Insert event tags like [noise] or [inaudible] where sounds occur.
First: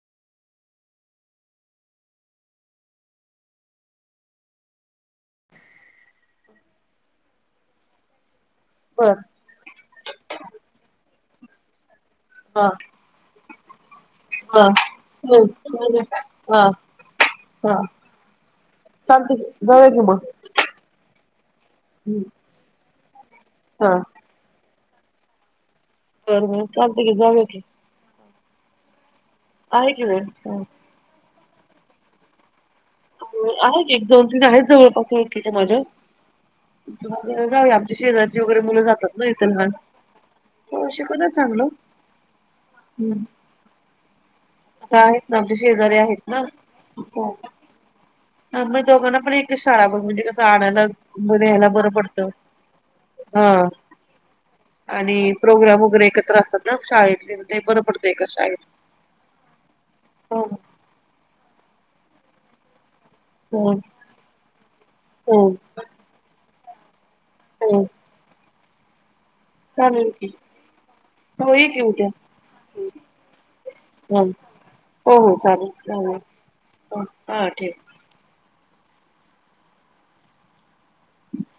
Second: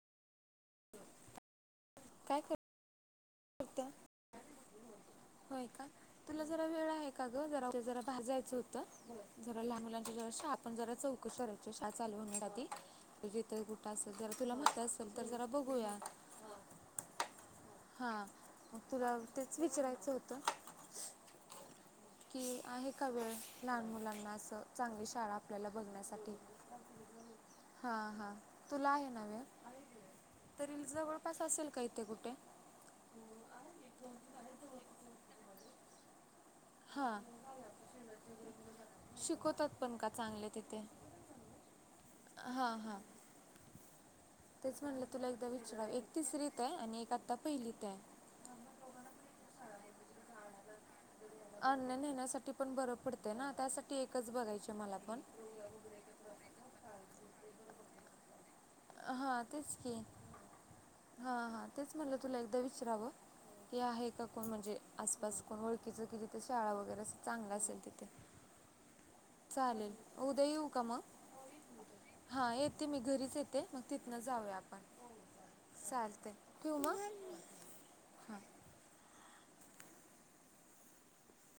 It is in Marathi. काय कर होय का तुला जरा वेळ आहे का ग जरा जरा ते भाजायचं होतं बर जरा लहान मुलांच्या जवळ शाळत पण जरा चौकशी करायची होती शाळा चालू होण्या आधी हा ती तिथ अस जरा तुला माहिती असेल तर हम्म जरा बघूया हा हा हां मग तुला चालतंय तेच की जाऊया की विचारायचं मग होतं कि आहे का वेळ लहान हा मुलाना असं चांगली शाळा आपल्याला बघण्यासाठी बर बर.. चालतय की जाऊया कि हा हा तुला आहे ना वेळ आहे की वेळ तरी जवळपास असेल का इथे कुठे ्हम्म.. आहे की एक दोन तीन आहेत जवळपास ओळखीच्या मझ्या हां जाऊया आमच्या शेजारची वगैरे मुलं जातात ना इथ शिकवतात लहान... पण का चांगले तिथे हो शिकवतात. चांगलं. हां हां तेच आता म्हणलं तुला आहेत ना एकदा आमच्या विचाराव शेजारी एक आहेत ना तिसरीत आहे आणि एक आता पहिलीत आहे ह मग दोघांना पण एक शाळा बघ म्हणजे कसं आणायला न्यायला बरं आणण्या पडतं नेण्यासाठी पण बरं पडतय हा ना त्यासाठी एकच बघायचिय मला पण आणि प्रोग्राम वगैरे एकत्र असतात ना शाळेतले ते बरं पडतय एकाच शाळेत. अ हा तेच की हो हा हा तेच म्हटलं तुला एकदा विचारवं हो की आहे का कोण म्हणजे हो आसपास कोण वळ बाकीच की जिथे शाळा वगैरे अस चांगल हो असेल तिथे. चालेल उद्या येऊ का मग हो ये की उद्या हा येते मी घरीच येते मग तिथनं जाऊया आपण हो हो चालेल चाले चालतंय ठेवू मग? हां ठीक. हां. हम्. [inaudible]